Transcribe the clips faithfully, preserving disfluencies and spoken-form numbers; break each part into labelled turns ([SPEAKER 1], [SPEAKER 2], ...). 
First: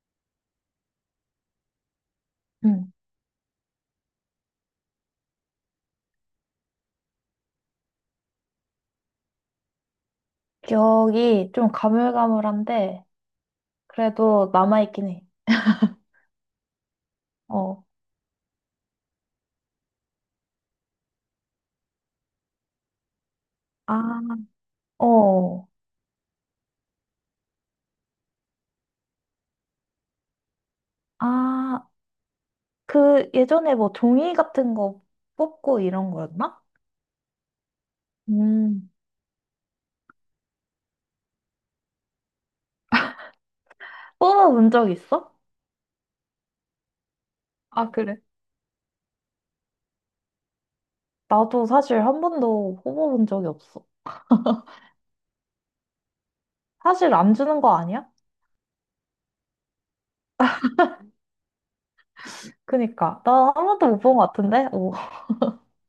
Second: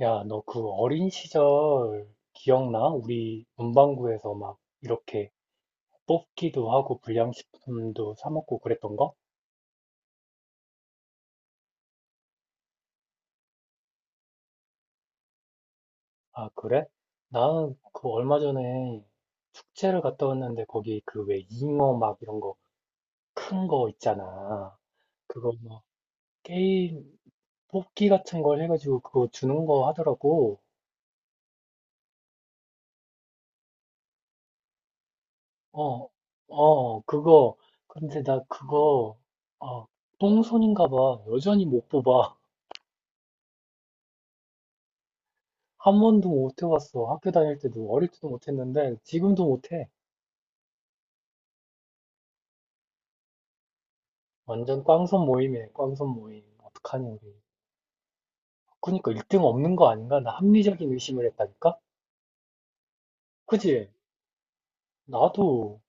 [SPEAKER 1] 야, 너 그 어린 시절 기억나?
[SPEAKER 2] 음.
[SPEAKER 1] 우리 문방구에서 막 이렇게 뽑기도 하고 불량식품도 사 먹고 그랬던 거?
[SPEAKER 2] 기억이 좀 가물가물한데, 그래도 남아있긴 해.
[SPEAKER 1] 아, 그래? 나
[SPEAKER 2] 어,
[SPEAKER 1] 그 얼마 전에 축제를 갔다 왔는데 거기 그 왜 잉어 막 이런 거 큰 거
[SPEAKER 2] 아,
[SPEAKER 1] 있잖아. 그거
[SPEAKER 2] 어.
[SPEAKER 1] 막 게임 뽑기 같은 걸 해가지고 그거 주는 거 하더라고.
[SPEAKER 2] 아, 그 예전에 뭐 종이 같은 거 뽑고
[SPEAKER 1] 어,
[SPEAKER 2] 이런 거였나?
[SPEAKER 1] 어, 그거. 근데 나
[SPEAKER 2] 음.
[SPEAKER 1] 그거, 아, 똥손인가 봐. 여전히 못 뽑아.
[SPEAKER 2] 뽑아본 적 있어?
[SPEAKER 1] 한 번도 못 해봤어. 학교 다닐 때도
[SPEAKER 2] 아,
[SPEAKER 1] 어릴
[SPEAKER 2] 그래.
[SPEAKER 1] 때도 못했는데 지금도 못해.
[SPEAKER 2] 나도 사실 한 번도 뽑아본 적이 없어.
[SPEAKER 1] 완전 꽝손 모임이네, 꽝손 모임. 어떡하니
[SPEAKER 2] 사실 안
[SPEAKER 1] 우리.
[SPEAKER 2] 주는 거 아니야?
[SPEAKER 1] 그러니까 일 등 없는 거 아닌가? 나 합리적인 의심을 했다니까?
[SPEAKER 2] 그니까. 나 한 번도
[SPEAKER 1] 그지?
[SPEAKER 2] 못 본 것 같은데? 오.
[SPEAKER 1] 나도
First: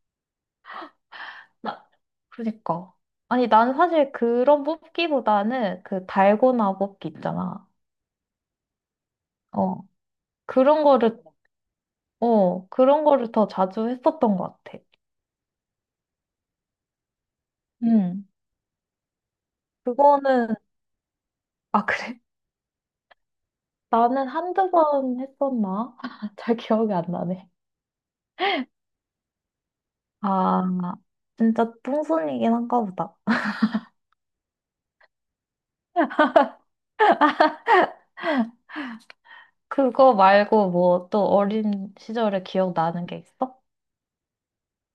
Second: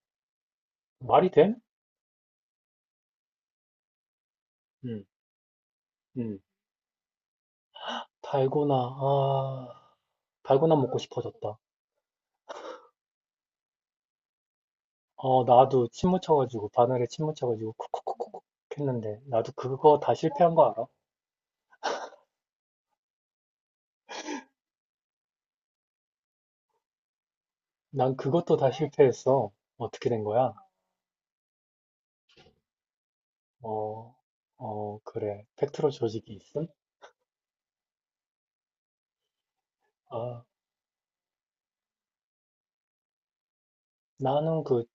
[SPEAKER 1] 말이 돼?
[SPEAKER 2] 나- 그니까. 아니, 나는 사실 그런
[SPEAKER 1] 응,
[SPEAKER 2] 뽑기보다는 그
[SPEAKER 1] 응.
[SPEAKER 2] 달고나 뽑기 있잖아.
[SPEAKER 1] 달고나, 아,
[SPEAKER 2] 어.
[SPEAKER 1] 달고나
[SPEAKER 2] 그런
[SPEAKER 1] 먹고
[SPEAKER 2] 거를
[SPEAKER 1] 싶어졌다.
[SPEAKER 2] 어, 그런 거를 더 자주 했었던 것 같아.
[SPEAKER 1] 어, 나도 침 묻혀가지고 바늘에 침 묻혀가지고
[SPEAKER 2] 응.
[SPEAKER 1] 쿡쿡쿡쿡 했는데 나도 그거 다 실패한
[SPEAKER 2] 그거는,
[SPEAKER 1] 거 알아?
[SPEAKER 2] 아, 그래? 나는 한두 번 했었나? 잘 기억이 안 나네.
[SPEAKER 1] 난 그것도 다 실패했어. 어떻게 된 거야?
[SPEAKER 2] 아, 진짜 똥손이긴 한가 보다.
[SPEAKER 1] 어, 어, 그래. 팩트로 조직이 있음?
[SPEAKER 2] 그거
[SPEAKER 1] 아.
[SPEAKER 2] 말고 뭐 또 어린 시절에 기억나는 게 있어?
[SPEAKER 1] 나는 그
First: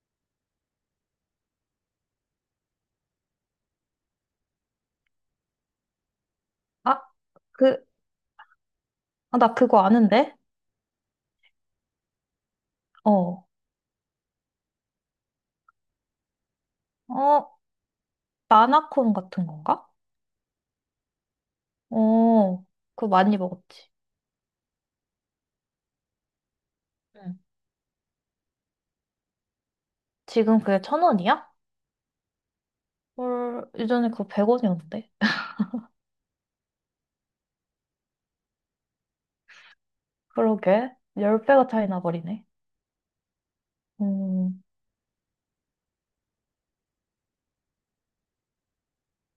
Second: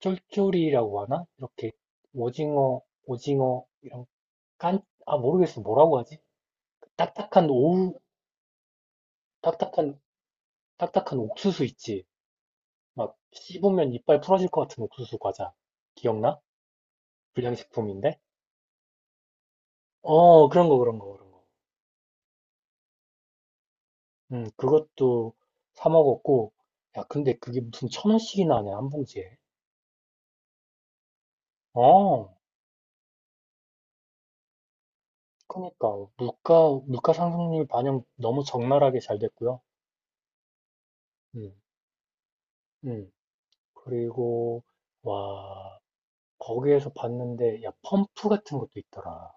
[SPEAKER 1] 쫄쫄이라고 하나? 이렇게 오징어, 오징어 이런 깐, 아 모르겠어 뭐라고 하지? 그
[SPEAKER 2] 아,
[SPEAKER 1] 딱딱한
[SPEAKER 2] 그,
[SPEAKER 1] 오우,
[SPEAKER 2] 아, 나 그거
[SPEAKER 1] 딱딱한
[SPEAKER 2] 아는데?
[SPEAKER 1] 딱딱한 옥수수 있지? 막
[SPEAKER 2] 어,
[SPEAKER 1] 씹으면 이빨 풀어질 것 같은 옥수수 과자 기억나?
[SPEAKER 2] 어,
[SPEAKER 1] 불량식품인데?
[SPEAKER 2] 마나콘 같은 건가?
[SPEAKER 1] 어 그런 거 그런 거 그런 거.
[SPEAKER 2] 어, 그거 많이 먹었지.
[SPEAKER 1] 음 그것도 사 먹었고 야
[SPEAKER 2] 응.
[SPEAKER 1] 근데 그게 무슨 천 원씩이나 하냐 한 봉지에?
[SPEAKER 2] 지금 그게 천 원이야?
[SPEAKER 1] 어
[SPEAKER 2] 헐, 예전에 그거 백 원이었는데.
[SPEAKER 1] 그러니까 물가 물가 상승률 반영 너무 적나라하게 잘 됐고요.
[SPEAKER 2] 그러게.
[SPEAKER 1] 음,
[SPEAKER 2] 십 배가 차이 나버리네.
[SPEAKER 1] 음.
[SPEAKER 2] 음,
[SPEAKER 1] 그리고 와 거기에서 봤는데 야 펌프 같은 것도 있더라.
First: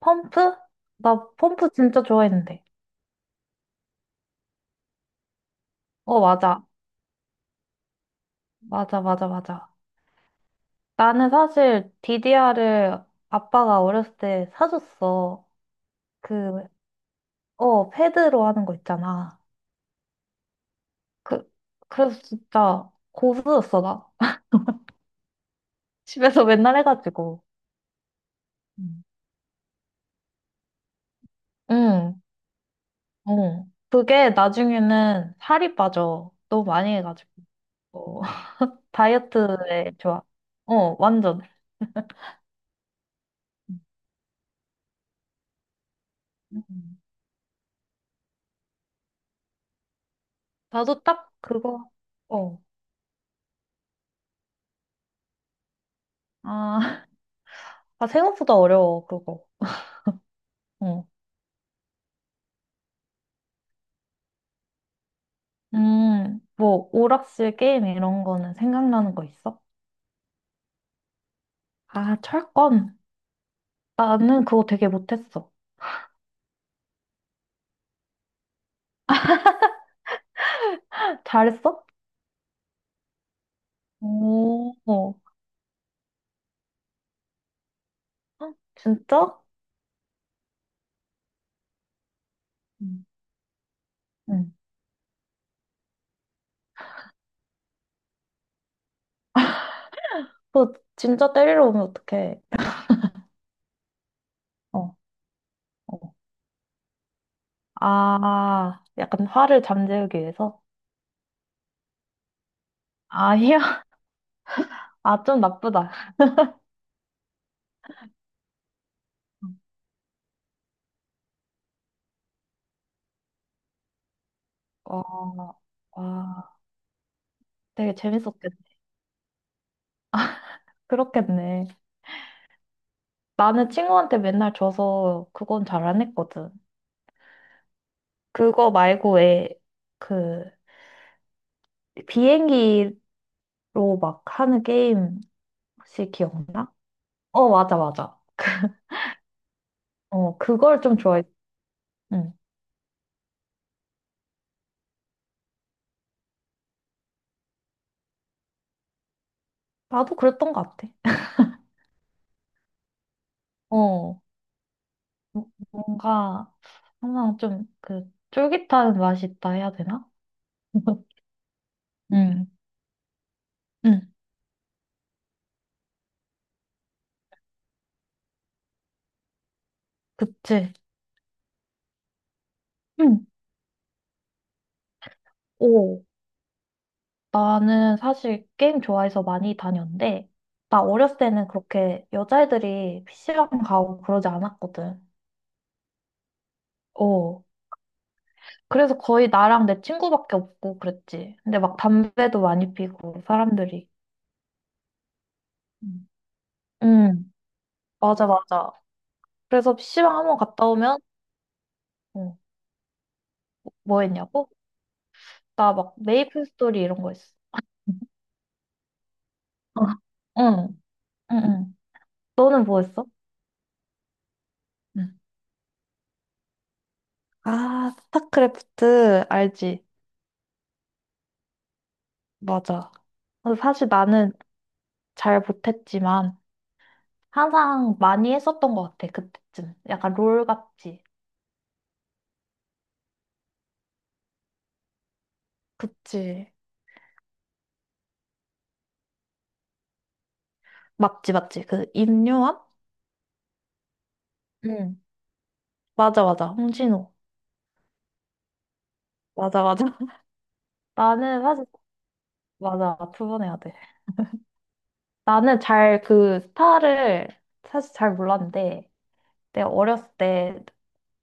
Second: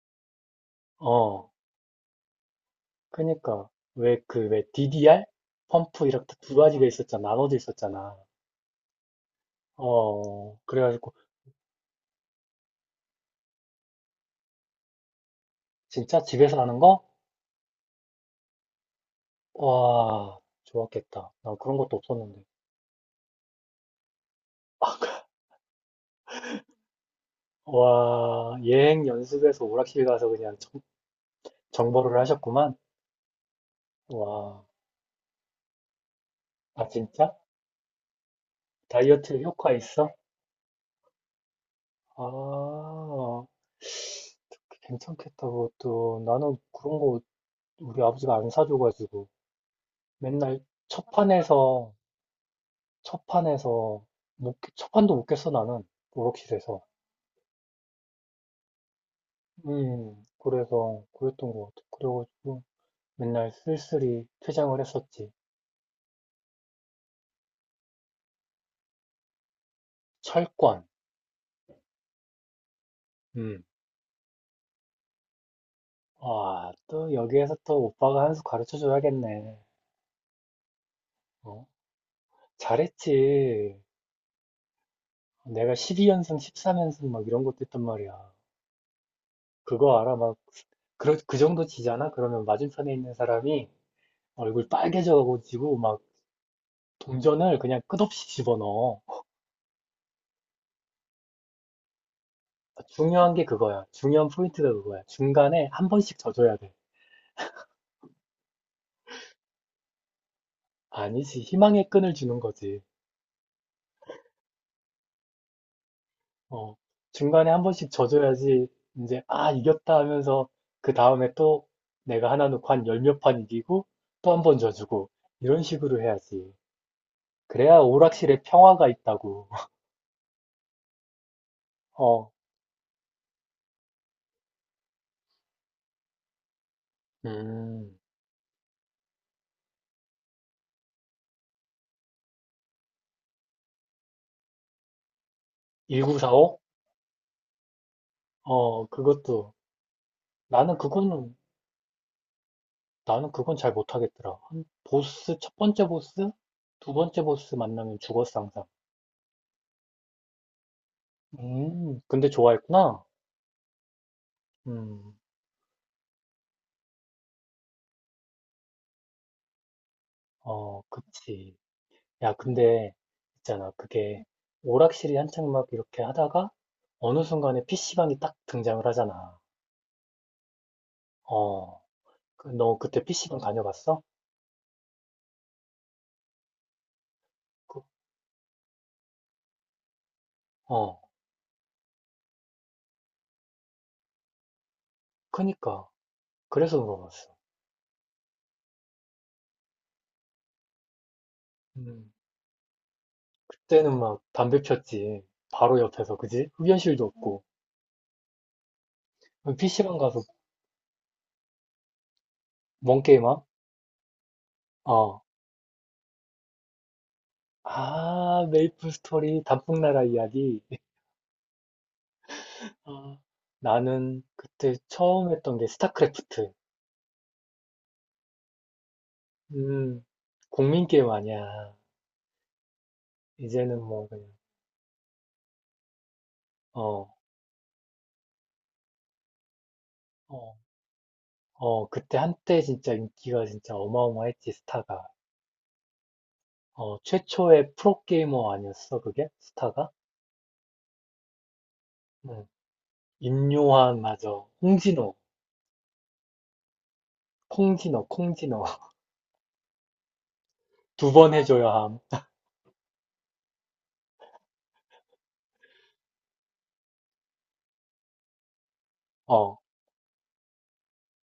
[SPEAKER 2] 펌프? 나
[SPEAKER 1] 어,
[SPEAKER 2] 펌프 진짜 좋아했는데.
[SPEAKER 1] 그니까 왜 그 왜 디디알 펌프
[SPEAKER 2] 어,
[SPEAKER 1] 이렇게 두
[SPEAKER 2] 맞아.
[SPEAKER 1] 가지가 있었잖아, 나눠져 있었잖아.
[SPEAKER 2] 맞아, 맞아, 맞아.
[SPEAKER 1] 어, 그래가지고
[SPEAKER 2] 나는 사실 디디알을 아빠가 어렸을 때 사줬어.
[SPEAKER 1] 진짜 집에서
[SPEAKER 2] 그,
[SPEAKER 1] 하는 거?
[SPEAKER 2] 어, 패드로 하는 거 있잖아.
[SPEAKER 1] 와, 좋았겠다.
[SPEAKER 2] 그,
[SPEAKER 1] 난 그런 것도
[SPEAKER 2] 그래서
[SPEAKER 1] 없었는데.
[SPEAKER 2] 진짜 고수였어, 나. 집에서 맨날 해가지고.
[SPEAKER 1] 와, 예행
[SPEAKER 2] 음.
[SPEAKER 1] 연습해서 오락실 가서 그냥 정, 정보를
[SPEAKER 2] 응,
[SPEAKER 1] 하셨구만.
[SPEAKER 2] 어. 그게
[SPEAKER 1] 와,
[SPEAKER 2] 나중에는 살이 빠져. 너무
[SPEAKER 1] 아
[SPEAKER 2] 많이 해가지고.
[SPEAKER 1] 진짜?
[SPEAKER 2] 어,
[SPEAKER 1] 다이어트 효과
[SPEAKER 2] 다이어트에
[SPEAKER 1] 있어?
[SPEAKER 2] 좋아. 어, 완전.
[SPEAKER 1] 아, 괜찮겠다, 그것도. 나는 그런
[SPEAKER 2] 음.
[SPEAKER 1] 거 우리 아버지가 안 사줘가지고 맨날
[SPEAKER 2] 나도
[SPEAKER 1] 첫
[SPEAKER 2] 딱 그거,
[SPEAKER 1] 판에서
[SPEAKER 2] 어.
[SPEAKER 1] 첫 판에서 못, 깨- 첫 판도 못 깼어 나는 오락실에서.
[SPEAKER 2] 아, 아, 생각보다 어려워, 그거.
[SPEAKER 1] 음 그래서
[SPEAKER 2] 어.
[SPEAKER 1] 그랬던 것 같아 그래가지고 맨날 쓸쓸히 퇴장을 했었지.
[SPEAKER 2] 음, 뭐, 오락실 게임 이런 거는 생각나는 거 있어?
[SPEAKER 1] 철권.
[SPEAKER 2] 아, 철권.
[SPEAKER 1] 음
[SPEAKER 2] 나는 그거 되게 못했어.
[SPEAKER 1] 아 또 여기에서 또 오빠가 한수 가르쳐 줘야겠네. 어,
[SPEAKER 2] 잘했어?
[SPEAKER 1] 잘했지.
[SPEAKER 2] 오, 어.
[SPEAKER 1] 내가 십이 연승 십삼 연승 막 이런 것도 했단 말이야.
[SPEAKER 2] 헉, 진짜?
[SPEAKER 1] 그거 알아 막 그, 그 정도 지잖아. 그러면 맞은편에
[SPEAKER 2] 응.
[SPEAKER 1] 있는 사람이
[SPEAKER 2] 응.
[SPEAKER 1] 얼굴 빨개져가지고 막 동전을 그냥 끝없이 집어넣어.
[SPEAKER 2] 그거 진짜 때리러 오면 어떡해.
[SPEAKER 1] 중요한 게 그거야. 중요한 포인트가
[SPEAKER 2] 어,
[SPEAKER 1] 그거야. 중간에 한
[SPEAKER 2] 어.
[SPEAKER 1] 번씩 져줘야 돼.
[SPEAKER 2] 아, 약간 화를 잠재우기 위해서?
[SPEAKER 1] 아니지. 희망의 끈을 주는 거지.
[SPEAKER 2] 아니야. 아, 좀 나쁘다.
[SPEAKER 1] 어. 중간에 한 번씩 져줘야지 이제 아, 이겼다 하면서 그 다음에 또 내가 하나 놓고 한 열 몇 판 이기고 또 한 번
[SPEAKER 2] 와,
[SPEAKER 1] 져주고 이런 식으로
[SPEAKER 2] 와,
[SPEAKER 1] 해야지. 그래야
[SPEAKER 2] 되게
[SPEAKER 1] 오락실에
[SPEAKER 2] 재밌었겠네.
[SPEAKER 1] 평화가 있다고.
[SPEAKER 2] 그렇겠네.
[SPEAKER 1] 어.
[SPEAKER 2] 나는 친구한테 맨날 줘서 그건 잘 안 했거든.
[SPEAKER 1] 음.
[SPEAKER 2] 그거 말고 왜 그 비행기로 막 하는 게임 혹시
[SPEAKER 1] 일구 사오.
[SPEAKER 2] 기억나? 어, 맞아, 맞아.
[SPEAKER 1] 어, 그것도.
[SPEAKER 2] 어,
[SPEAKER 1] 나는
[SPEAKER 2] 그걸 좀 좋아해.
[SPEAKER 1] 그거는
[SPEAKER 2] 응.
[SPEAKER 1] 나는 그건 잘 못하겠더라. 한 보스, 첫 번째 보스? 두 번째 보스 만나면 죽었어, 항상.
[SPEAKER 2] 나도 그랬던 것 같아.
[SPEAKER 1] 음, 근데 좋아했구나?
[SPEAKER 2] 어,
[SPEAKER 1] 음,
[SPEAKER 2] 뭐- 뭔가 항상 좀 그 쫄깃한 맛이 있다 해야 되나?
[SPEAKER 1] 어, 그치. 야,
[SPEAKER 2] 응,
[SPEAKER 1] 근데, 있잖아.
[SPEAKER 2] 응,
[SPEAKER 1] 그게, 오락실이 한창 막 이렇게 하다가, 어느 순간에 피시방이 딱 등장을 하잖아.
[SPEAKER 2] 그치.
[SPEAKER 1] 어, 그, 너 그때
[SPEAKER 2] 응.
[SPEAKER 1] 피시방 다녀봤어?
[SPEAKER 2] 오.
[SPEAKER 1] 그,
[SPEAKER 2] 나는 사실 게임 좋아해서 많이 다녔는데, 나
[SPEAKER 1] 어,
[SPEAKER 2] 어렸을 때는 그렇게 여자애들이 피시방 가고 그러지 않았거든.
[SPEAKER 1] 그니까. 그래서 물어봤어.
[SPEAKER 2] 어. 그래서 거의 나랑 내 친구밖에 없고 그랬지. 근데 막
[SPEAKER 1] 음,
[SPEAKER 2] 담배도 많이 피고, 사람들이.
[SPEAKER 1] 그때는 막 담배 폈지. 바로
[SPEAKER 2] 음.
[SPEAKER 1] 옆에서, 그지? 흡연실도
[SPEAKER 2] 응,
[SPEAKER 1] 없고.
[SPEAKER 2] 맞아, 맞아. 그래서
[SPEAKER 1] 피시방
[SPEAKER 2] 피시방
[SPEAKER 1] 가서
[SPEAKER 2] 한번 갔다 오면, 어,
[SPEAKER 1] 뭔 게임함?
[SPEAKER 2] 뭐 했냐고?
[SPEAKER 1] 어.
[SPEAKER 2] 나 막 메이플 스토리 이런 거 했어.
[SPEAKER 1] 아, 메이플 스토리
[SPEAKER 2] 어.
[SPEAKER 1] 단풍나라 이야기.
[SPEAKER 2] 응, 응, 응. 너는 뭐 했어?
[SPEAKER 1] 아, 나는 그때
[SPEAKER 2] 응.
[SPEAKER 1] 처음 했던 게 스타크래프트.
[SPEAKER 2] 아, 스타크래프트, 알지?
[SPEAKER 1] 음, 국민 게임 아니야.
[SPEAKER 2] 맞아. 근데
[SPEAKER 1] 이제는
[SPEAKER 2] 사실
[SPEAKER 1] 뭐 그냥
[SPEAKER 2] 나는 잘 못했지만
[SPEAKER 1] 어,
[SPEAKER 2] 항상 많이 했었던 것 같아. 그때쯤 약간 롤
[SPEAKER 1] 어,
[SPEAKER 2] 같지.
[SPEAKER 1] 어, 그때 한때 진짜 인기가 진짜 어마어마했지 스타가.
[SPEAKER 2] 그치.
[SPEAKER 1] 어, 최초의 프로게이머 아니었어 그게? 스타가?
[SPEAKER 2] 맞지 맞지. 그
[SPEAKER 1] 응.
[SPEAKER 2] 임요한.
[SPEAKER 1] 임요환 맞아.
[SPEAKER 2] 응.
[SPEAKER 1] 홍진호,
[SPEAKER 2] 맞아 맞아 홍진호.
[SPEAKER 1] 콩진호, 콩진호.
[SPEAKER 2] 맞아 맞아.
[SPEAKER 1] 두 번
[SPEAKER 2] 나는 사실
[SPEAKER 1] 해줘야 함.
[SPEAKER 2] 맞아, 두 번 해야 돼. 나는 잘 그 스타를 사실 잘 몰랐는데,
[SPEAKER 1] 어,
[SPEAKER 2] 내가 어렸을 때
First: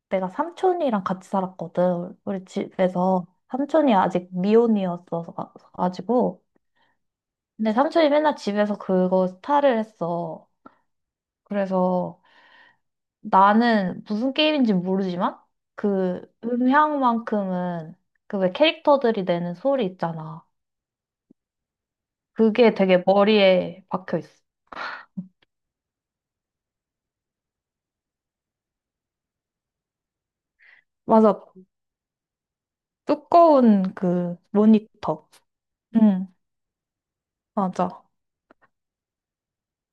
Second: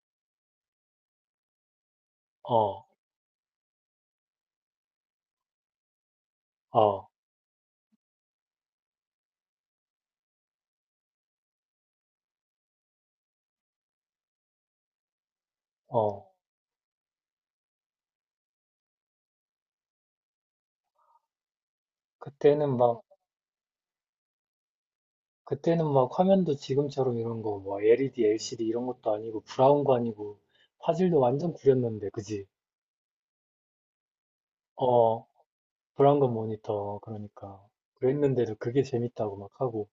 [SPEAKER 2] 내가 삼촌이랑 같이 살았거든. 우리
[SPEAKER 1] 어,
[SPEAKER 2] 집에서 삼촌이 아직 미혼이었어서 가지고.
[SPEAKER 1] 어,
[SPEAKER 2] 근데 삼촌이 맨날 집에서 그거 스타를 했어. 그래서 나는 무슨 게임인지 모르지만 그
[SPEAKER 1] 어.
[SPEAKER 2] 음향만큼은, 그 왜 캐릭터들이 내는 소리 있잖아. 그게
[SPEAKER 1] 그때는 막
[SPEAKER 2] 되게 머리에 박혀 있어.
[SPEAKER 1] 그때는 막 화면도 지금처럼 이런 거, 뭐 엘이디, 엘시디 이런 것도 아니고 브라운관 아니고 화질도
[SPEAKER 2] 맞아.
[SPEAKER 1] 완전 구렸는데, 그지?
[SPEAKER 2] 두꺼운 그
[SPEAKER 1] 어,
[SPEAKER 2] 모니터. 응,
[SPEAKER 1] 브라운관 모니터. 그러니까
[SPEAKER 2] 맞아.
[SPEAKER 1] 그랬는데도 그게 재밌다고 막 하고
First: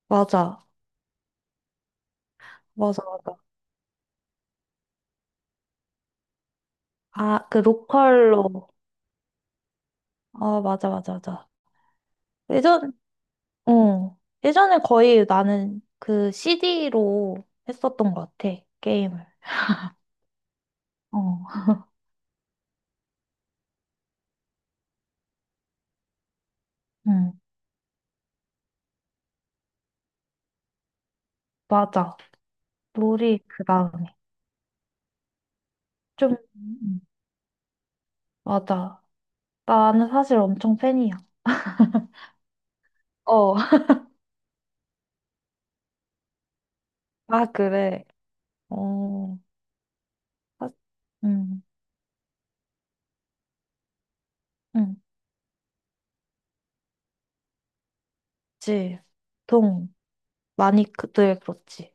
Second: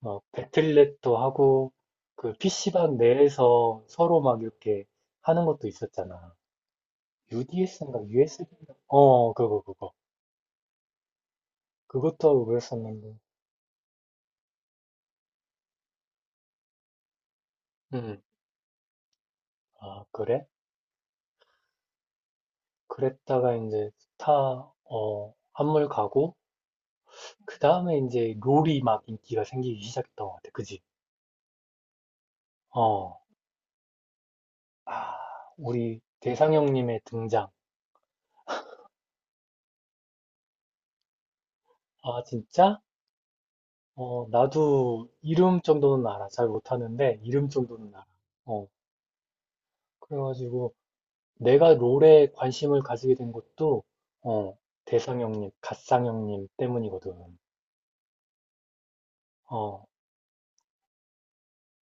[SPEAKER 1] 막
[SPEAKER 2] 맞아.
[SPEAKER 1] 배틀넷도 하고 그 피시방
[SPEAKER 2] 맞아, 맞아.
[SPEAKER 1] 내에서 서로 막 이렇게 하는 것도 있었잖아.
[SPEAKER 2] 아, 그
[SPEAKER 1] 유디에스인가
[SPEAKER 2] 로컬로.
[SPEAKER 1] 유에스비인가? 어, 그거 그거
[SPEAKER 2] 아, 맞아, 맞아, 맞아.
[SPEAKER 1] 그것도 하고
[SPEAKER 2] 예전,
[SPEAKER 1] 그랬었는데.
[SPEAKER 2] 어. 예전에 거의 나는 그 씨디로 했었던
[SPEAKER 1] 음.
[SPEAKER 2] 것 같아. 게임을.
[SPEAKER 1] 아, 그래?
[SPEAKER 2] 어,
[SPEAKER 1] 그랬다가 이제 스타 어 한물 가고.
[SPEAKER 2] 응,
[SPEAKER 1] 그 다음에 이제 롤이 막 인기가 생기기 시작했던 것 같아. 그지?
[SPEAKER 2] 맞아.
[SPEAKER 1] 어.
[SPEAKER 2] 놀이 그 다음에.
[SPEAKER 1] 아, 우리
[SPEAKER 2] 좀,
[SPEAKER 1] 대상 형님의 등장.
[SPEAKER 2] 맞아. 나는 사실 엄청 팬이야.
[SPEAKER 1] 아, 진짜?
[SPEAKER 2] 어,
[SPEAKER 1] 어, 나도 이름 정도는 알아. 잘 못하는데,
[SPEAKER 2] 아,
[SPEAKER 1] 이름 정도는
[SPEAKER 2] 그래.
[SPEAKER 1] 알아. 어,
[SPEAKER 2] 어, 사-
[SPEAKER 1] 그래가지고
[SPEAKER 2] 음,
[SPEAKER 1] 내가 롤에 관심을 가지게 된 것도, 어,
[SPEAKER 2] 음,
[SPEAKER 1] 대상 형님, 갓상 형님 때문이거든.
[SPEAKER 2] 그치.
[SPEAKER 1] 어,
[SPEAKER 2] 동, 많이 그들 그렇지.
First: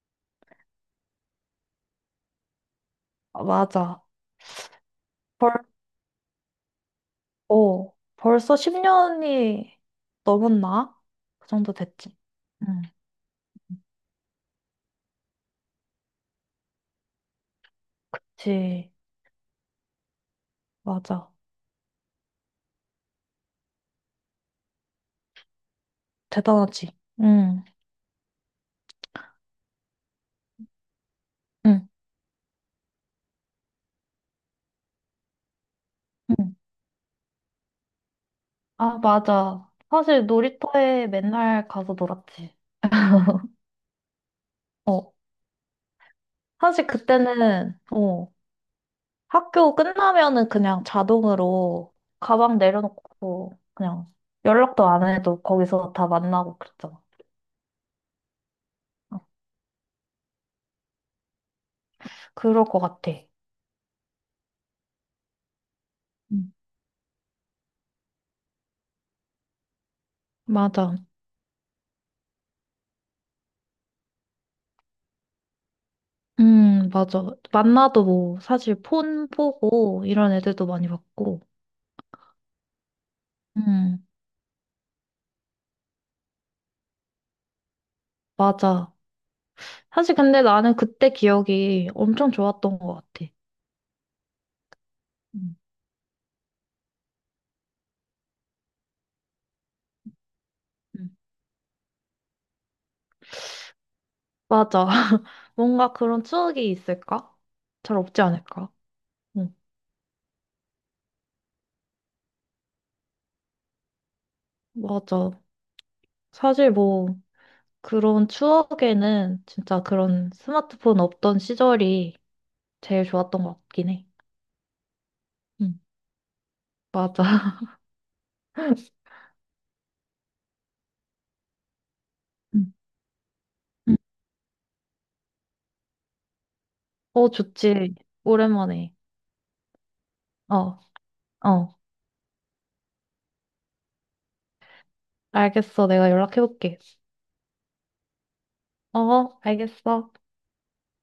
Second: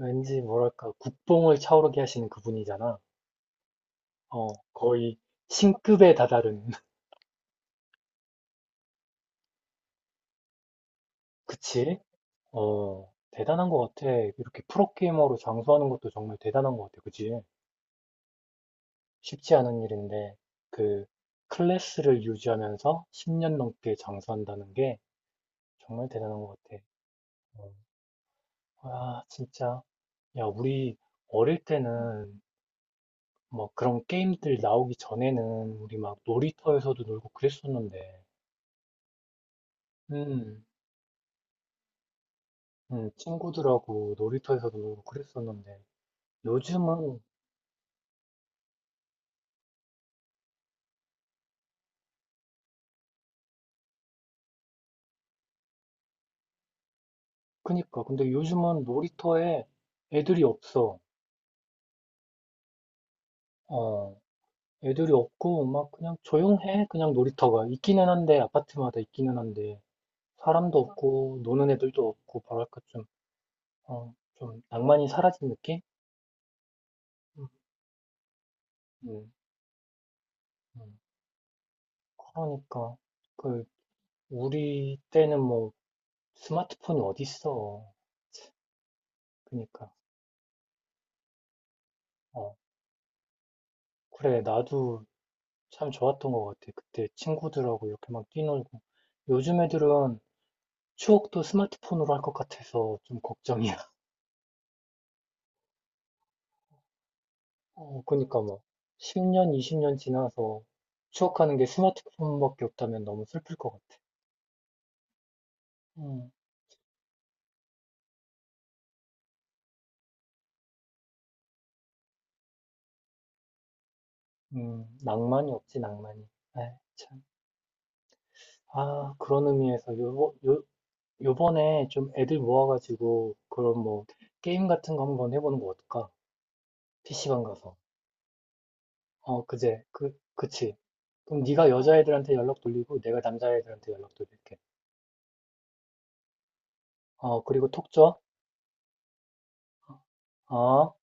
[SPEAKER 1] 왠지 뭐랄까, 국뽕을 차오르게 하시는 그분이잖아.
[SPEAKER 2] 아, 맞아.
[SPEAKER 1] 어, 거의
[SPEAKER 2] 벌,
[SPEAKER 1] 신급에 다다른.
[SPEAKER 2] 어, 벌써 십 년이 넘었나? 그 정도
[SPEAKER 1] 그치?
[SPEAKER 2] 됐지. 응,
[SPEAKER 1] 어, 대단한 것 같아. 이렇게 프로게이머로 장수하는 것도 정말 대단한 것 같아. 그치?
[SPEAKER 2] 그치.
[SPEAKER 1] 쉽지 않은 일인데, 그,
[SPEAKER 2] 맞아.
[SPEAKER 1] 클래스를 유지하면서 십 년 넘게 장수한다는 게 정말 대단한 것 같아.
[SPEAKER 2] 대단하지. 응,
[SPEAKER 1] 어, 아, 진짜. 야, 우리 어릴
[SPEAKER 2] 응,
[SPEAKER 1] 때는 뭐 그런 게임들 나오기 전에는 우리 막
[SPEAKER 2] 응.
[SPEAKER 1] 놀이터에서도 놀고 그랬었는데,
[SPEAKER 2] 아, 맞아. 사실
[SPEAKER 1] 음,
[SPEAKER 2] 놀이터에 맨날 가서 놀았지.
[SPEAKER 1] 음, 친구들하고 놀이터에서도 놀고
[SPEAKER 2] 어,
[SPEAKER 1] 그랬었는데,
[SPEAKER 2] 사실
[SPEAKER 1] 요즘은,
[SPEAKER 2] 그때는, 어, 학교 끝나면은 그냥 자동으로 가방 내려놓고 그냥 연락도 안 해도 거기서 다 만나고 그랬잖아.
[SPEAKER 1] 그니까, 근데 요즘은 놀이터에 애들이 없어.
[SPEAKER 2] 그럴 것 같아.
[SPEAKER 1] 어, 애들이 없고, 막, 그냥
[SPEAKER 2] 음.
[SPEAKER 1] 조용해. 그냥 놀이터가. 있기는 한데, 아파트마다 있기는 한데, 사람도
[SPEAKER 2] 맞아.
[SPEAKER 1] 없고, 노는 애들도 없고, 뭐랄까, 좀, 어, 좀, 낭만이 사라진 느낌?
[SPEAKER 2] 음, 맞아.
[SPEAKER 1] 음,
[SPEAKER 2] 만나도 뭐 사실 폰
[SPEAKER 1] 음,
[SPEAKER 2] 보고 이런 애들도 많이
[SPEAKER 1] 음.
[SPEAKER 2] 봤고.
[SPEAKER 1] 그러니까, 그,
[SPEAKER 2] 음,
[SPEAKER 1] 우리 때는 뭐, 스마트폰이 어딨어.
[SPEAKER 2] 맞아.
[SPEAKER 1] 그니까,
[SPEAKER 2] 사실 근데 나는 그때 기억이 엄청
[SPEAKER 1] 어,
[SPEAKER 2] 좋았던 것 같아.
[SPEAKER 1] 그래, 나도
[SPEAKER 2] 음.
[SPEAKER 1] 참 좋았던 것 같아. 그때 친구들하고 이렇게 막 뛰놀고. 요즘 애들은
[SPEAKER 2] 음.
[SPEAKER 1] 추억도 스마트폰으로 할 것 같아서 좀 걱정이야.
[SPEAKER 2] 맞아. 뭔가 그런 추억이 있을까? 잘
[SPEAKER 1] 어,
[SPEAKER 2] 없지
[SPEAKER 1] 그러니까 뭐
[SPEAKER 2] 않을까?
[SPEAKER 1] 십 년,
[SPEAKER 2] 응,
[SPEAKER 1] 이십 년 지나서 추억하는 게 스마트폰밖에 없다면 너무 슬플 것 같아.
[SPEAKER 2] 맞아.
[SPEAKER 1] 음.
[SPEAKER 2] 사실 뭐, 그런 추억에는 진짜 그런 스마트폰 없던 시절이 제일 좋았던 것 같긴 해.
[SPEAKER 1] 음, 낭만이
[SPEAKER 2] 응,
[SPEAKER 1] 없지, 낭만이. 에이, 참.
[SPEAKER 2] 맞아.
[SPEAKER 1] 아, 그런 의미에서 요, 요, 요번에 좀 애들
[SPEAKER 2] 응.
[SPEAKER 1] 모아가지고 그런
[SPEAKER 2] 응.
[SPEAKER 1] 뭐 게임 같은 거 한번 해보는 거 어떨까?
[SPEAKER 2] 어,
[SPEAKER 1] 피시방 가서.
[SPEAKER 2] 좋지. 오랜만에.
[SPEAKER 1] 어, 그제, 그, 그치.
[SPEAKER 2] 어,
[SPEAKER 1] 그럼 네가
[SPEAKER 2] 어.
[SPEAKER 1] 여자애들한테 연락 돌리고 내가 남자애들한테 연락 돌릴게.
[SPEAKER 2] 알겠어. 내가 연락해볼게.
[SPEAKER 1] 어, 그리고 톡 줘.
[SPEAKER 2] 어, 알겠어.
[SPEAKER 1] 어?